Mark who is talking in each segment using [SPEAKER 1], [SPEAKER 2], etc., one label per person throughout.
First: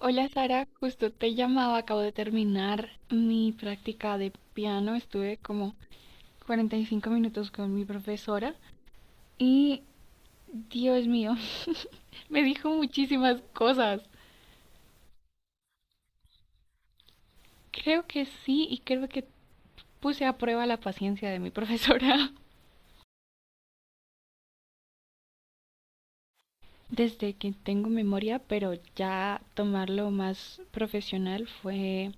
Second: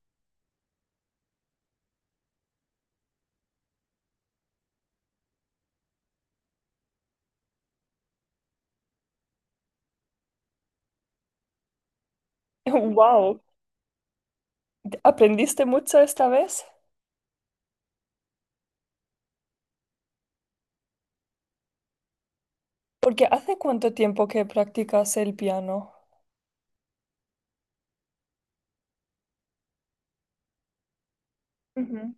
[SPEAKER 1] Hola Sara, justo te llamaba, acabo de terminar mi práctica de piano, estuve como 45 minutos con mi profesora y Dios mío, me dijo
[SPEAKER 2] Wow,
[SPEAKER 1] muchísimas cosas.
[SPEAKER 2] ¿aprendiste mucho esta vez?
[SPEAKER 1] Creo que sí y creo que puse a prueba la paciencia de mi profesora.
[SPEAKER 2] Porque ¿hace cuánto tiempo que practicas el piano?
[SPEAKER 1] Desde que tengo memoria, pero ya tomarlo más profesional fue
[SPEAKER 2] Ujú.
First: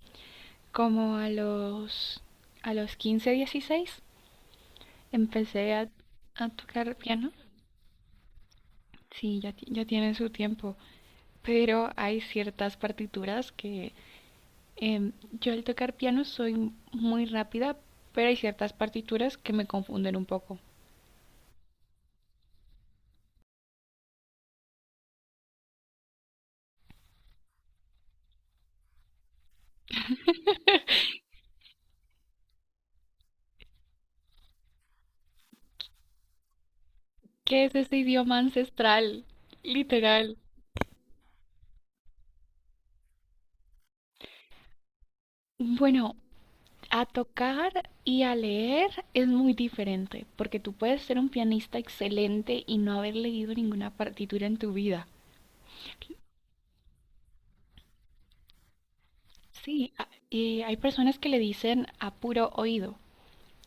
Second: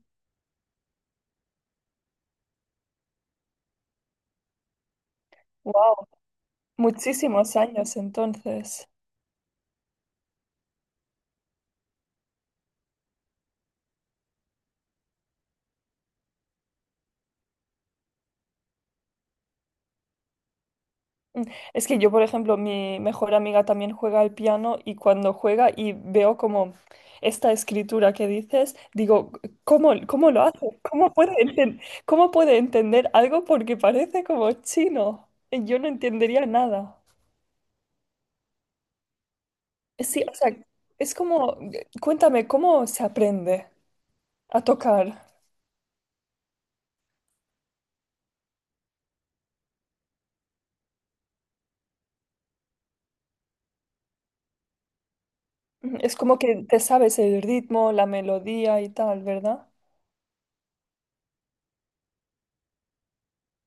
[SPEAKER 1] como a los 15, 16 empecé
[SPEAKER 2] Wow,
[SPEAKER 1] a tocar piano.
[SPEAKER 2] muchísimos años entonces.
[SPEAKER 1] Sí, ya, ya tienen su tiempo, pero hay ciertas partituras que em, yo al tocar piano soy muy rápida, pero hay ciertas partituras que me confunden un poco.
[SPEAKER 2] Mm, Es que yo, por ejemplo, mi mejor amiga también juega al piano y cuando juega y veo como esta escritura que dices, digo, ¿cómo lo hace? ¿Cómo puede cómo puede entender algo porque parece como chino? Y yo no entendería nada.
[SPEAKER 1] ¿Qué es ese idioma ancestral?
[SPEAKER 2] Sí, o
[SPEAKER 1] Literal.
[SPEAKER 2] sea, es como, cuéntame, ¿cómo se aprende a tocar?
[SPEAKER 1] Bueno, a tocar y a leer es muy diferente, porque tú puedes ser un pianista excelente y no haber leído ninguna partitura en tu vida.
[SPEAKER 2] Mm, es como que te sabes el ritmo, la melodía y tal, ¿verdad?
[SPEAKER 1] Sí, y hay personas que le dicen a puro oído,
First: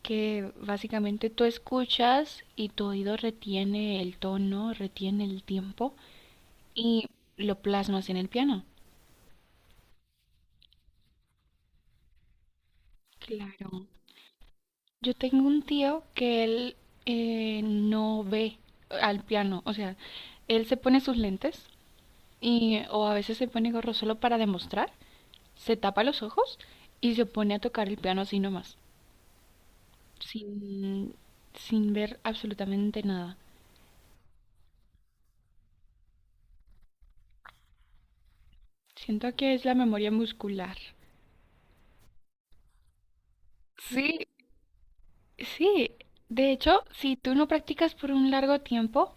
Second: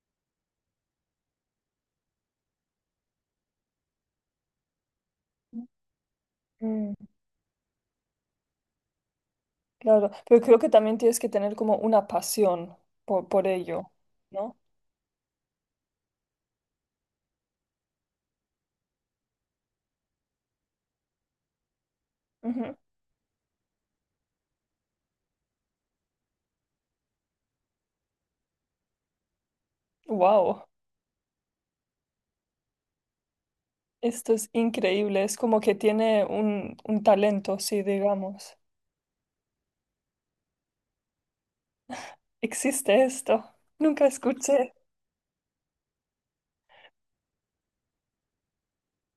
[SPEAKER 1] que básicamente tú escuchas y tu oído retiene el tono, retiene el tiempo
[SPEAKER 2] Mm,
[SPEAKER 1] y lo plasmas en el piano.
[SPEAKER 2] claro, pero creo que también tienes que tener como una pasión por
[SPEAKER 1] Claro.
[SPEAKER 2] ello, ¿no?
[SPEAKER 1] Yo tengo un tío que él no ve al piano, o sea, él se pone sus lentes y o a veces se pone gorro solo para demostrar, se tapa los ojos y se pone a tocar el piano así nomás,
[SPEAKER 2] Wow,
[SPEAKER 1] sin, sin ver absolutamente nada.
[SPEAKER 2] esto es increíble, es como que tiene un talento, sí, digamos.
[SPEAKER 1] Siento que es la memoria muscular.
[SPEAKER 2] Existe esto, nunca
[SPEAKER 1] Sí.
[SPEAKER 2] escuché.
[SPEAKER 1] Sí, de hecho, si tú no practicas por un largo tiempo,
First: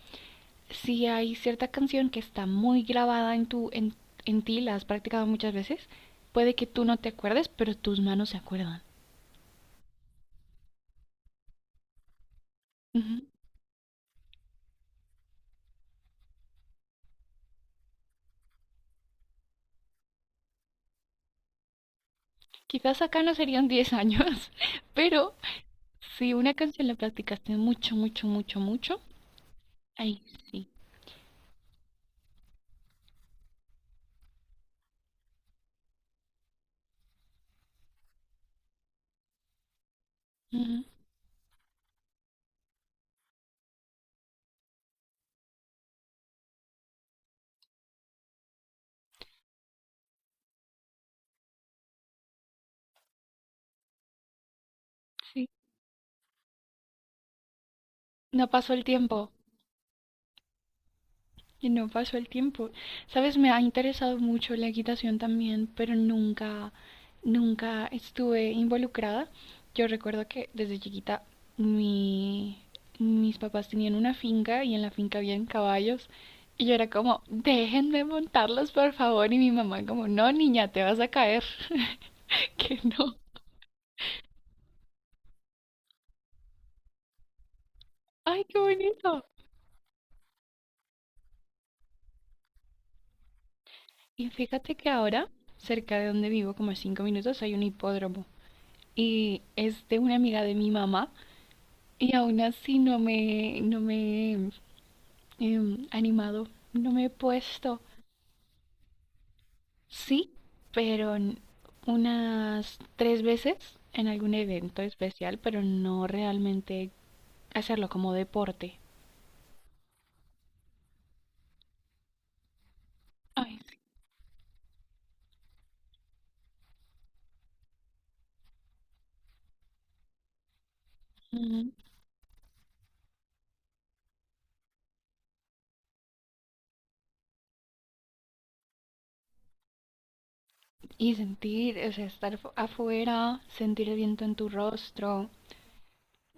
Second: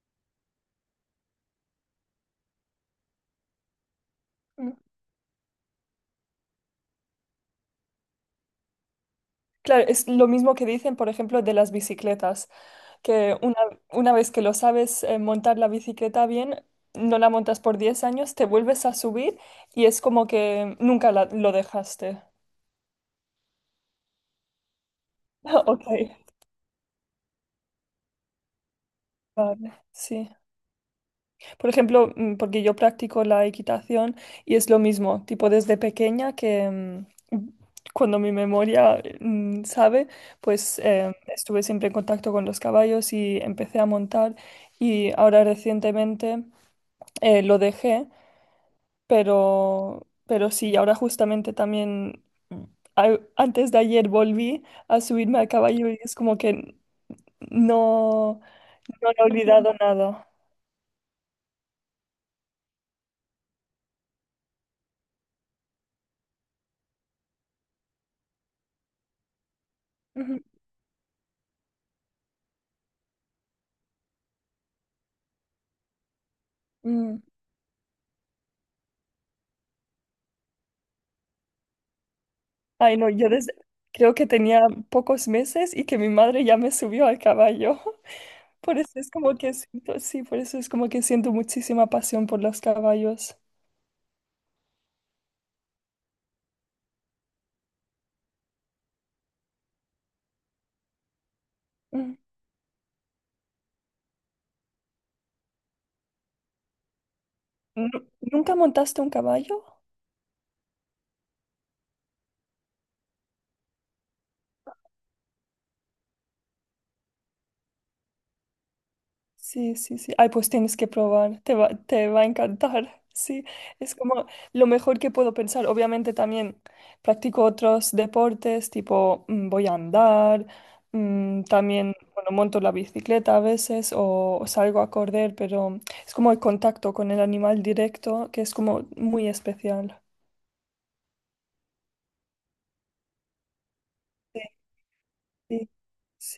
[SPEAKER 1] si hay cierta canción que está muy grabada en en ti,
[SPEAKER 2] Mm.
[SPEAKER 1] la has practicado muchas veces, puede que tú no te acuerdes, pero tus manos se acuerdan.
[SPEAKER 2] Claro, es lo mismo que dicen, por ejemplo, de las bicicletas.
[SPEAKER 1] Ujú.
[SPEAKER 2] que una, una vez que lo sabes montar la bicicleta bien, no la montas por 10 años, te vuelves a subir y es como que nunca lo dejaste.
[SPEAKER 1] Quizás acá no serían 10 años, pero
[SPEAKER 2] Ok,
[SPEAKER 1] si una canción la practicaste mucho,
[SPEAKER 2] vale,
[SPEAKER 1] ahí
[SPEAKER 2] sí.
[SPEAKER 1] sí.
[SPEAKER 2] Por ejemplo, porque yo practico la equitación y es lo mismo, tipo desde pequeña que cuando mi memoria sabe, pues
[SPEAKER 1] Ujú.
[SPEAKER 2] estuve siempre en contacto con los caballos y empecé a montar, y ahora recientemente lo dejé. Pero sí, ahora justamente también, mm, antes de ayer volví a subirme
[SPEAKER 1] Sí,
[SPEAKER 2] al caballo y es como que no,
[SPEAKER 1] no pasó el
[SPEAKER 2] no he
[SPEAKER 1] tiempo.
[SPEAKER 2] olvidado nada.
[SPEAKER 1] Y no pasó el tiempo. Sabes, me ha interesado mucho la equitación también, pero nunca estuve involucrada. Yo recuerdo
[SPEAKER 2] Ujú.
[SPEAKER 1] que desde chiquita mi, mis papás tenían una finca y en la finca habían caballos. Y yo era
[SPEAKER 2] Mm.
[SPEAKER 1] como, déjenme montarlos, por favor. Y mi mamá como, no, niña, te vas a caer. Que
[SPEAKER 2] Ay, no,
[SPEAKER 1] no.
[SPEAKER 2] yo desde, creo que tenía pocos meses y que mi madre ya me subió al caballo.
[SPEAKER 1] Ay, qué
[SPEAKER 2] Por eso es
[SPEAKER 1] bonito.
[SPEAKER 2] como que siento, sí, por eso es como que siento muchísima pasión por los caballos.
[SPEAKER 1] Y fíjate que ahora, cerca de donde vivo, como a 5 minutos, hay un hipódromo. Y es de una amiga de mi mamá. Y
[SPEAKER 2] Mm.
[SPEAKER 1] aún así no me he animado, no me he puesto.
[SPEAKER 2] ¿Nunca montaste un caballo?
[SPEAKER 1] Sí, pero unas 3 veces en algún evento especial, pero no realmente hacerlo como deporte.
[SPEAKER 2] Sí, sí, sí. Ay, pues tienes que probar, te va a encantar. Sí,
[SPEAKER 1] Ay, sí.
[SPEAKER 2] es como lo mejor que puedo pensar. Obviamente también practico otros deportes, tipo voy a andar,
[SPEAKER 1] Ujú.
[SPEAKER 2] también, bueno, monto la bicicleta a veces o salgo a correr, pero es como el contacto con el animal directo, que es como muy especial.
[SPEAKER 1] Y sentir, o sea, estar afuera, sentir el viento en
[SPEAKER 2] Sí,
[SPEAKER 1] tu rostro
[SPEAKER 2] sí,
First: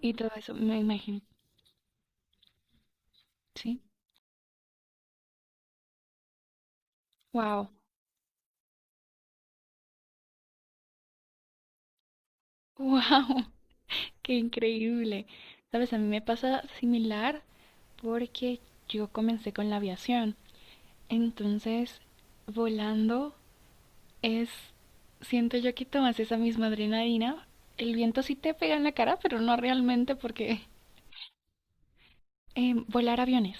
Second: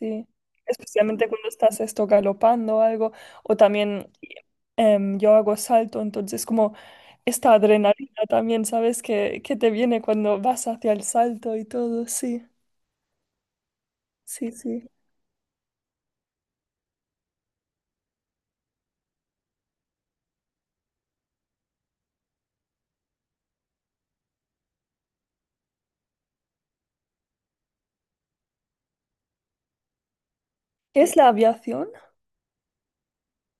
[SPEAKER 1] y todo eso, me imagino,
[SPEAKER 2] Especialmente cuando estás esto galopando o algo, o
[SPEAKER 1] ¿sí?
[SPEAKER 2] también yo hago salto, entonces como esta
[SPEAKER 1] Wow,
[SPEAKER 2] adrenalina también, ¿sabes? Que te viene cuando vas hacia el salto y todo, sí,
[SPEAKER 1] wow, qué
[SPEAKER 2] sí, sí.
[SPEAKER 1] increíble. Sabes, a mí me pasa similar porque yo comencé con la aviación. Entonces, volando es, siento yo que tomas esa misma adrenalina. El viento sí te pega en la cara, pero no realmente porque
[SPEAKER 2] ¿Qué es la aviación?
[SPEAKER 1] volar aviones.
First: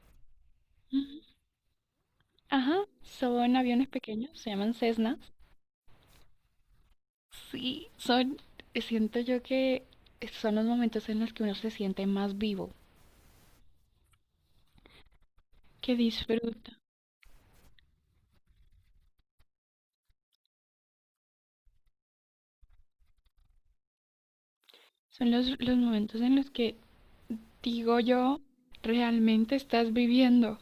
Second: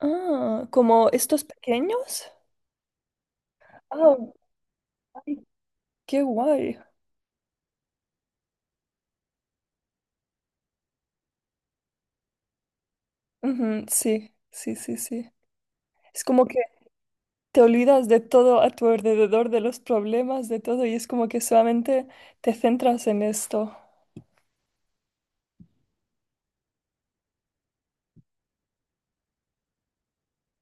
[SPEAKER 2] Ah, ¿como
[SPEAKER 1] Ujú.
[SPEAKER 2] estos pequeños?
[SPEAKER 1] Ajá, son aviones
[SPEAKER 2] Ah,
[SPEAKER 1] pequeños, se llaman Cessnas.
[SPEAKER 2] ay, qué guay.
[SPEAKER 1] Sí, son, siento yo que son los momentos en los que uno se siente más vivo,
[SPEAKER 2] Ujú, sí, sí, sí, sí.
[SPEAKER 1] que
[SPEAKER 2] Es como que
[SPEAKER 1] disfruta.
[SPEAKER 2] te olvidas de todo a tu alrededor, de los problemas, de todo, y es como que solamente te centras en esto.
[SPEAKER 1] Son los momentos en los que digo yo, realmente estás viviendo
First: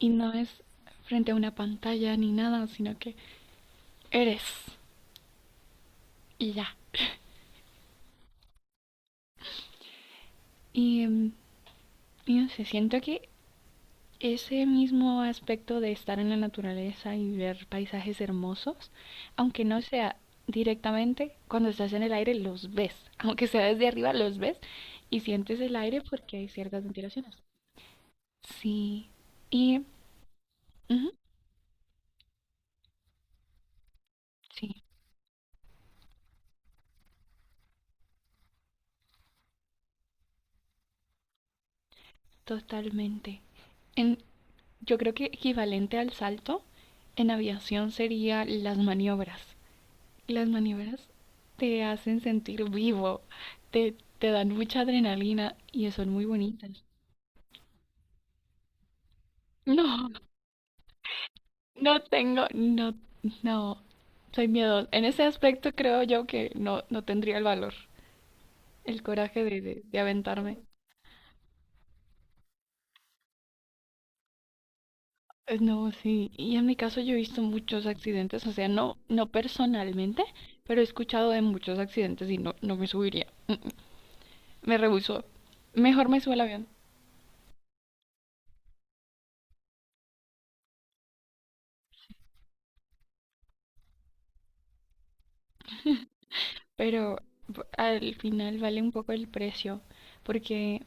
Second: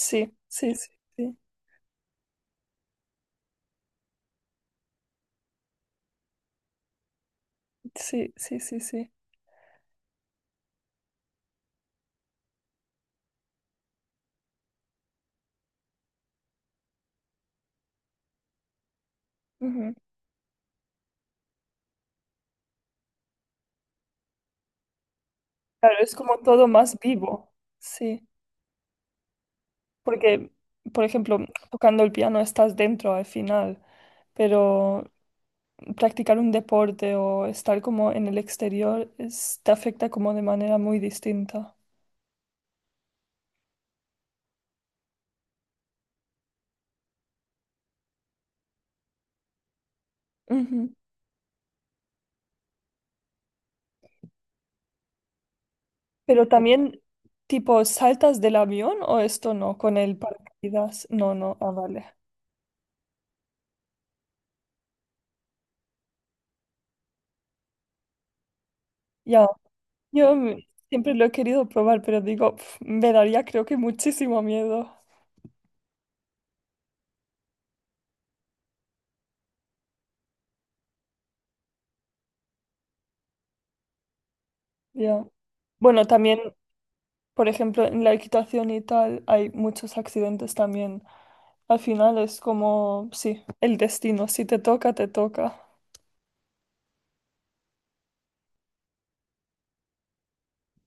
[SPEAKER 1] y no es
[SPEAKER 2] sí, sí,
[SPEAKER 1] frente a
[SPEAKER 2] sí,
[SPEAKER 1] una pantalla ni nada, sino que eres y ya.
[SPEAKER 2] sí, sí, sí, sí.
[SPEAKER 1] Y, y no sé, siento que ese mismo aspecto de estar en la naturaleza y ver paisajes hermosos, aunque no
[SPEAKER 2] Ujú.
[SPEAKER 1] sea directamente, cuando estás en el aire los ves, aunque sea desde arriba los ves y sientes el
[SPEAKER 2] Claro,
[SPEAKER 1] aire
[SPEAKER 2] es
[SPEAKER 1] porque
[SPEAKER 2] como
[SPEAKER 1] hay
[SPEAKER 2] todo
[SPEAKER 1] ciertas
[SPEAKER 2] más
[SPEAKER 1] ventilaciones.
[SPEAKER 2] vivo. Sí.
[SPEAKER 1] Sí, y
[SPEAKER 2] Porque, por
[SPEAKER 1] ujú,
[SPEAKER 2] ejemplo, tocando el piano estás dentro al final,
[SPEAKER 1] sí,
[SPEAKER 2] pero practicar un deporte o estar como en el exterior te afecta como de manera muy distinta.
[SPEAKER 1] totalmente. En, yo creo que equivalente al salto en aviación sería las maniobras. Las
[SPEAKER 2] Ujú.
[SPEAKER 1] maniobras te hacen sentir vivo, te dan mucha adrenalina y son muy
[SPEAKER 2] Pero
[SPEAKER 1] bonitas.
[SPEAKER 2] también, tipo, ¿saltas del avión o esto no? Con
[SPEAKER 1] No,
[SPEAKER 2] el paracaídas. No, no, ah,
[SPEAKER 1] no
[SPEAKER 2] vale.
[SPEAKER 1] tengo, no, no, soy miedosa. En ese aspecto creo yo que no, no tendría el valor, el coraje
[SPEAKER 2] Ya,
[SPEAKER 1] de aventarme.
[SPEAKER 2] siempre lo he querido probar, pero digo, pf, me daría creo que muchísimo miedo.
[SPEAKER 1] No, sí, y en mi caso yo he visto muchos accidentes, o sea, no, no personalmente, pero he escuchado de muchos accidentes y no, no me subiría. Mm, mm, me
[SPEAKER 2] Ya.
[SPEAKER 1] rehusó.
[SPEAKER 2] Bueno,
[SPEAKER 1] Mejor me subo al
[SPEAKER 2] también
[SPEAKER 1] avión.
[SPEAKER 2] por ejemplo, en la equitación y tal hay muchos accidentes también. Al final es como, sí, el destino, si te toca, te toca.
[SPEAKER 1] Pero al final vale un poco el precio, porque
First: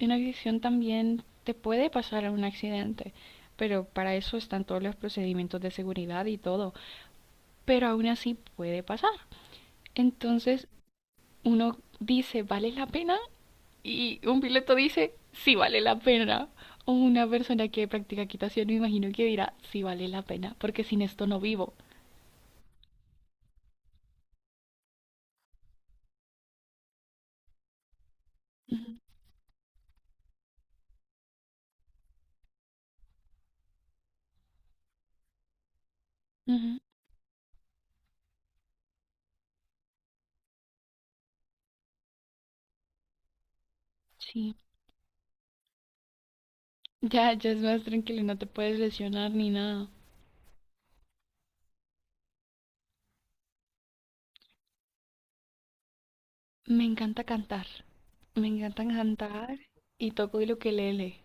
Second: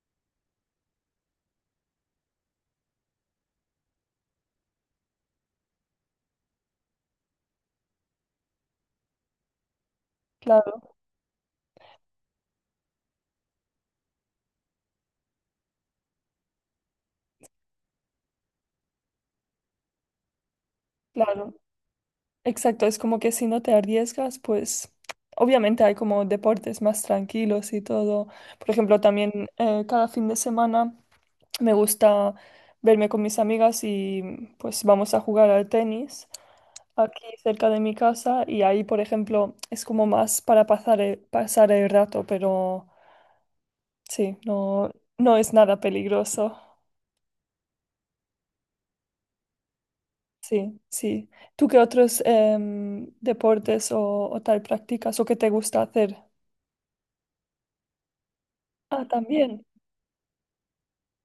[SPEAKER 1] una agresión también te puede pasar a un accidente, pero para eso están todos los procedimientos de seguridad y todo, pero aún así puede pasar. Entonces
[SPEAKER 2] Claro,
[SPEAKER 1] uno dice, ¿vale la pena? Y un piloto dice, sí vale la pena. O una persona que practica equitación me imagino que dirá, sí vale la pena, porque sin esto no
[SPEAKER 2] claro.
[SPEAKER 1] vivo.
[SPEAKER 2] Exacto, es como que si no te arriesgas, pues obviamente hay como deportes más tranquilos y todo. Por
[SPEAKER 1] Ujú,
[SPEAKER 2] ejemplo, también cada fin de semana me gusta verme con mis amigas y pues vamos a jugar al tenis
[SPEAKER 1] ujú,
[SPEAKER 2] aquí cerca de mi casa y ahí, por ejemplo, es como más para pasar pasar el rato, pero sí,
[SPEAKER 1] sí,
[SPEAKER 2] no, no es nada peligroso.
[SPEAKER 1] ya, ya es más tranquilo, no te puedes lesionar ni nada.
[SPEAKER 2] Sí, sí. ¿Tú qué otros deportes o tal practicas o qué te gusta hacer?
[SPEAKER 1] Me encanta cantar. Me encanta
[SPEAKER 2] Ah,
[SPEAKER 1] cantar
[SPEAKER 2] también.
[SPEAKER 1] y toco el ukelele.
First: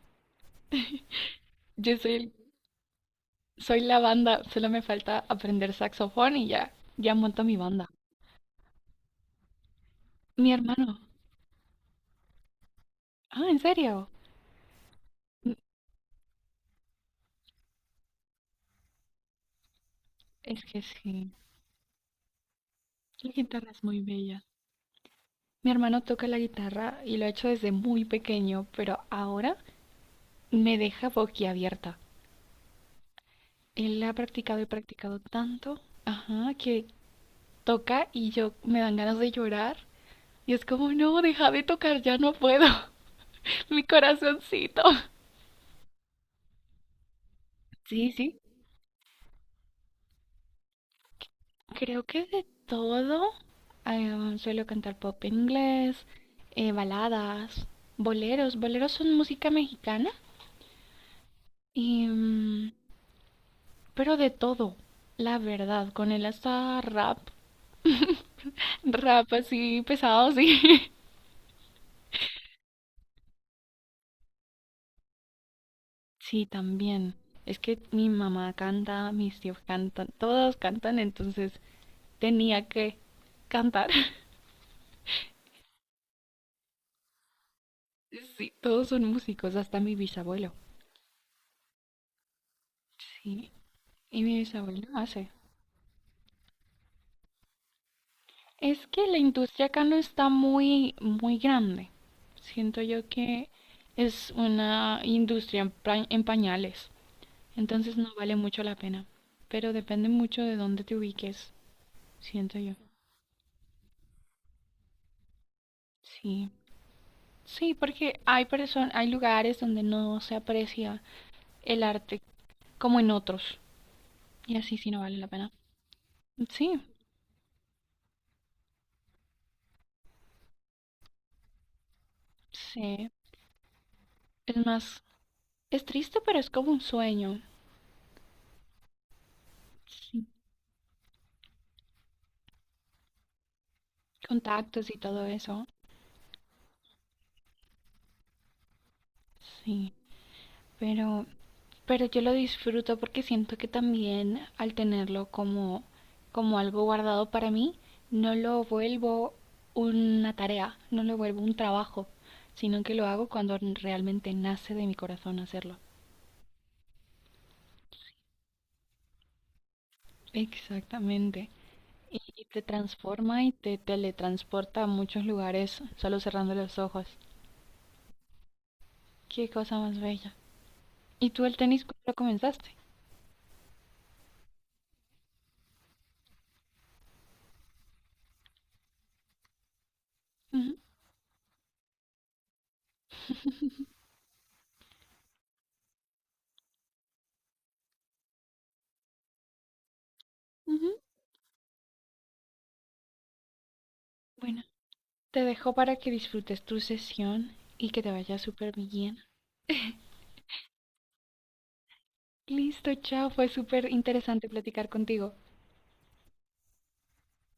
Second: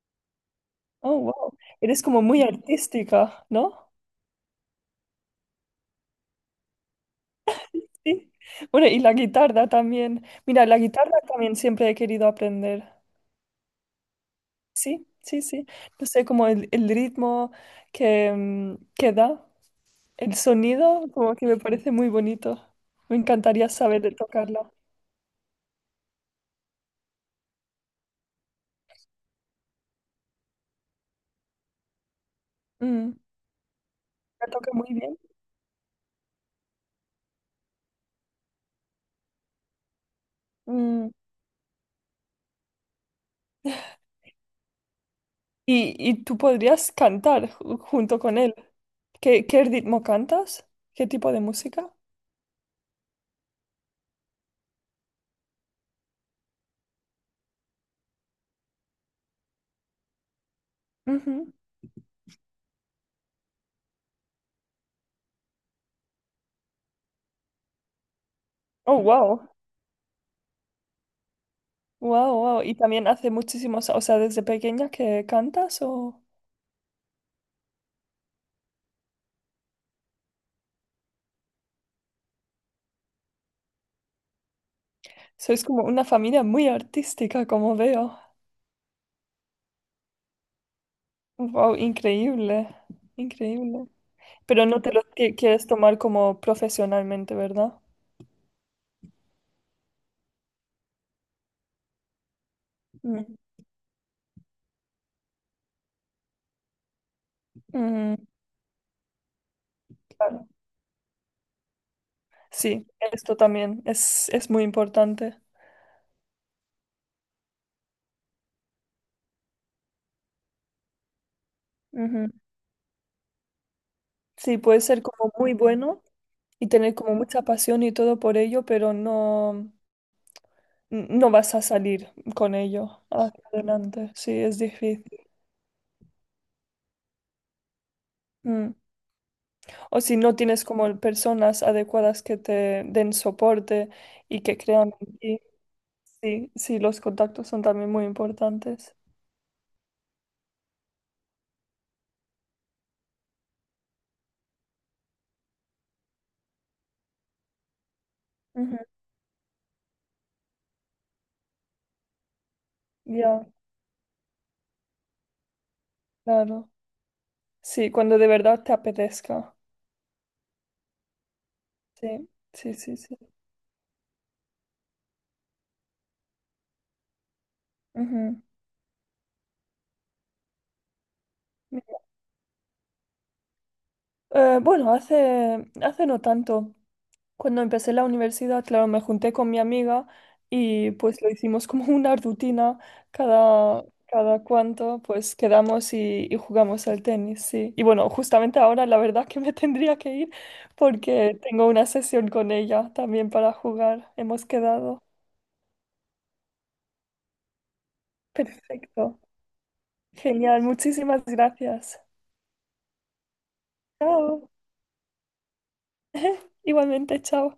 [SPEAKER 2] Oh, wow.
[SPEAKER 1] Yo
[SPEAKER 2] Eres como
[SPEAKER 1] soy,
[SPEAKER 2] muy artística,
[SPEAKER 1] soy
[SPEAKER 2] ¿no?
[SPEAKER 1] la banda, solo me falta aprender saxofón y ya, ya monto mi banda.
[SPEAKER 2] Sí. Bueno, y la guitarra también.
[SPEAKER 1] Mi
[SPEAKER 2] Mira, la
[SPEAKER 1] hermano.
[SPEAKER 2] guitarra también siempre he querido aprender.
[SPEAKER 1] Ah, ¿en serio?
[SPEAKER 2] Sí, sí,
[SPEAKER 1] Mm,
[SPEAKER 2] sí. No sé, como el ritmo que, que da, el
[SPEAKER 1] es que
[SPEAKER 2] sonido,
[SPEAKER 1] sí,
[SPEAKER 2] como que me parece muy bonito. Me
[SPEAKER 1] la
[SPEAKER 2] encantaría
[SPEAKER 1] guitarra es muy
[SPEAKER 2] saber
[SPEAKER 1] bella.
[SPEAKER 2] tocarla.
[SPEAKER 1] Mi hermano toca la guitarra y lo ha hecho desde muy pequeño, pero ahora me deja boquiabierta.
[SPEAKER 2] Mm,
[SPEAKER 1] Él ha
[SPEAKER 2] la
[SPEAKER 1] practicado y
[SPEAKER 2] toca muy bien.
[SPEAKER 1] practicado tanto, ajá, que toca y yo me dan ganas de llorar. Y es como,
[SPEAKER 2] Mm,
[SPEAKER 1] no, deja de tocar, ya no puedo. Mi corazoncito.
[SPEAKER 2] y tú podrías cantar
[SPEAKER 1] Sí,
[SPEAKER 2] junto con
[SPEAKER 1] sí.
[SPEAKER 2] él. ¿Qué ritmo cantas? ¿Qué tipo de música?
[SPEAKER 1] Creo que de todo. Suelo cantar pop en inglés, baladas, boleros. Boleros son música mexicana.
[SPEAKER 2] Ujú.
[SPEAKER 1] Y, pero de todo, la verdad. Con él hasta rap.
[SPEAKER 2] Oh,
[SPEAKER 1] Rap
[SPEAKER 2] wow.
[SPEAKER 1] así pesado, sí.
[SPEAKER 2] Wow, wow. ¿Y también hace muchísimos, o sea, desde pequeña que cantas? O
[SPEAKER 1] Sí, también. Es que mi mamá canta, mis tíos cantan, todos cantan, entonces tenía que cantar.
[SPEAKER 2] sois como una familia muy artística, ¿como veo?
[SPEAKER 1] Sí, todos son músicos, hasta mi bisabuelo.
[SPEAKER 2] Wow, increíble.
[SPEAKER 1] Sí.
[SPEAKER 2] Increíble.
[SPEAKER 1] Y mi
[SPEAKER 2] Pero no
[SPEAKER 1] bisabuelo
[SPEAKER 2] te lo
[SPEAKER 1] hace.
[SPEAKER 2] quieres tomar como profesionalmente, ¿verdad?
[SPEAKER 1] Es que la industria acá no está muy grande. Siento yo
[SPEAKER 2] Mm.
[SPEAKER 1] que es una industria en pañales, entonces no
[SPEAKER 2] Mm,
[SPEAKER 1] vale mucho la pena. Pero depende mucho
[SPEAKER 2] claro.
[SPEAKER 1] de dónde te ubiques, siento yo.
[SPEAKER 2] Sí, esto también es muy importante.
[SPEAKER 1] Sí, sí, porque hay personas, hay lugares donde no se aprecia el arte
[SPEAKER 2] Ujú.
[SPEAKER 1] como en otros, y
[SPEAKER 2] Sí,
[SPEAKER 1] así
[SPEAKER 2] puede
[SPEAKER 1] sí no
[SPEAKER 2] ser
[SPEAKER 1] vale la
[SPEAKER 2] como
[SPEAKER 1] pena.
[SPEAKER 2] muy bueno y
[SPEAKER 1] Sí,
[SPEAKER 2] tener como mucha pasión y todo por ello, pero no, no vas a salir con ello
[SPEAKER 1] sí,
[SPEAKER 2] hacia adelante. Sí, es
[SPEAKER 1] es más,
[SPEAKER 2] difícil.
[SPEAKER 1] es triste, pero es como un sueño.
[SPEAKER 2] Mm. O si
[SPEAKER 1] Sí,
[SPEAKER 2] no tienes como personas adecuadas que te den soporte y que
[SPEAKER 1] contactos
[SPEAKER 2] crean
[SPEAKER 1] y
[SPEAKER 2] en
[SPEAKER 1] todo
[SPEAKER 2] ti.
[SPEAKER 1] eso.
[SPEAKER 2] Sí, sí, los contactos son también muy importantes.
[SPEAKER 1] Sí, pero, pero yo lo disfruto porque siento que también al tenerlo como, como algo guardado para mí, no lo
[SPEAKER 2] Ujú.
[SPEAKER 1] vuelvo una tarea, no lo vuelvo un trabajo, sino que lo hago
[SPEAKER 2] Ya,
[SPEAKER 1] cuando realmente nace de mi corazón hacerlo.
[SPEAKER 2] claro. Sí, cuando de verdad te apetezca.
[SPEAKER 1] Exactamente.
[SPEAKER 2] Sí,
[SPEAKER 1] Y te
[SPEAKER 2] sí, sí, sí.
[SPEAKER 1] transforma y te teletransporta a muchos lugares solo cerrando los ojos.
[SPEAKER 2] Ujú.
[SPEAKER 1] Qué cosa más bella. ¿Y tú el tenis cuándo lo comenzaste?
[SPEAKER 2] Bueno, hace, hace no tanto. Cuando empecé la universidad, claro, me junté con mi amiga
[SPEAKER 1] Ujú,
[SPEAKER 2] y pues lo hicimos como una rutina. Cada cuanto pues quedamos y jugamos al tenis, sí. Y bueno, justamente ahora la verdad que me tendría que ir
[SPEAKER 1] ujú.
[SPEAKER 2] porque tengo una sesión con ella también para jugar. Hemos
[SPEAKER 1] Bueno.
[SPEAKER 2] quedado.
[SPEAKER 1] Te dejo para que disfrutes tu sesión y que te vaya súper
[SPEAKER 2] Perfecto.
[SPEAKER 1] bien.
[SPEAKER 2] Genial, muchísimas gracias.
[SPEAKER 1] Listo, chao. Fue súper interesante
[SPEAKER 2] Chao.
[SPEAKER 1] platicar contigo.
[SPEAKER 2] Igualmente, chao.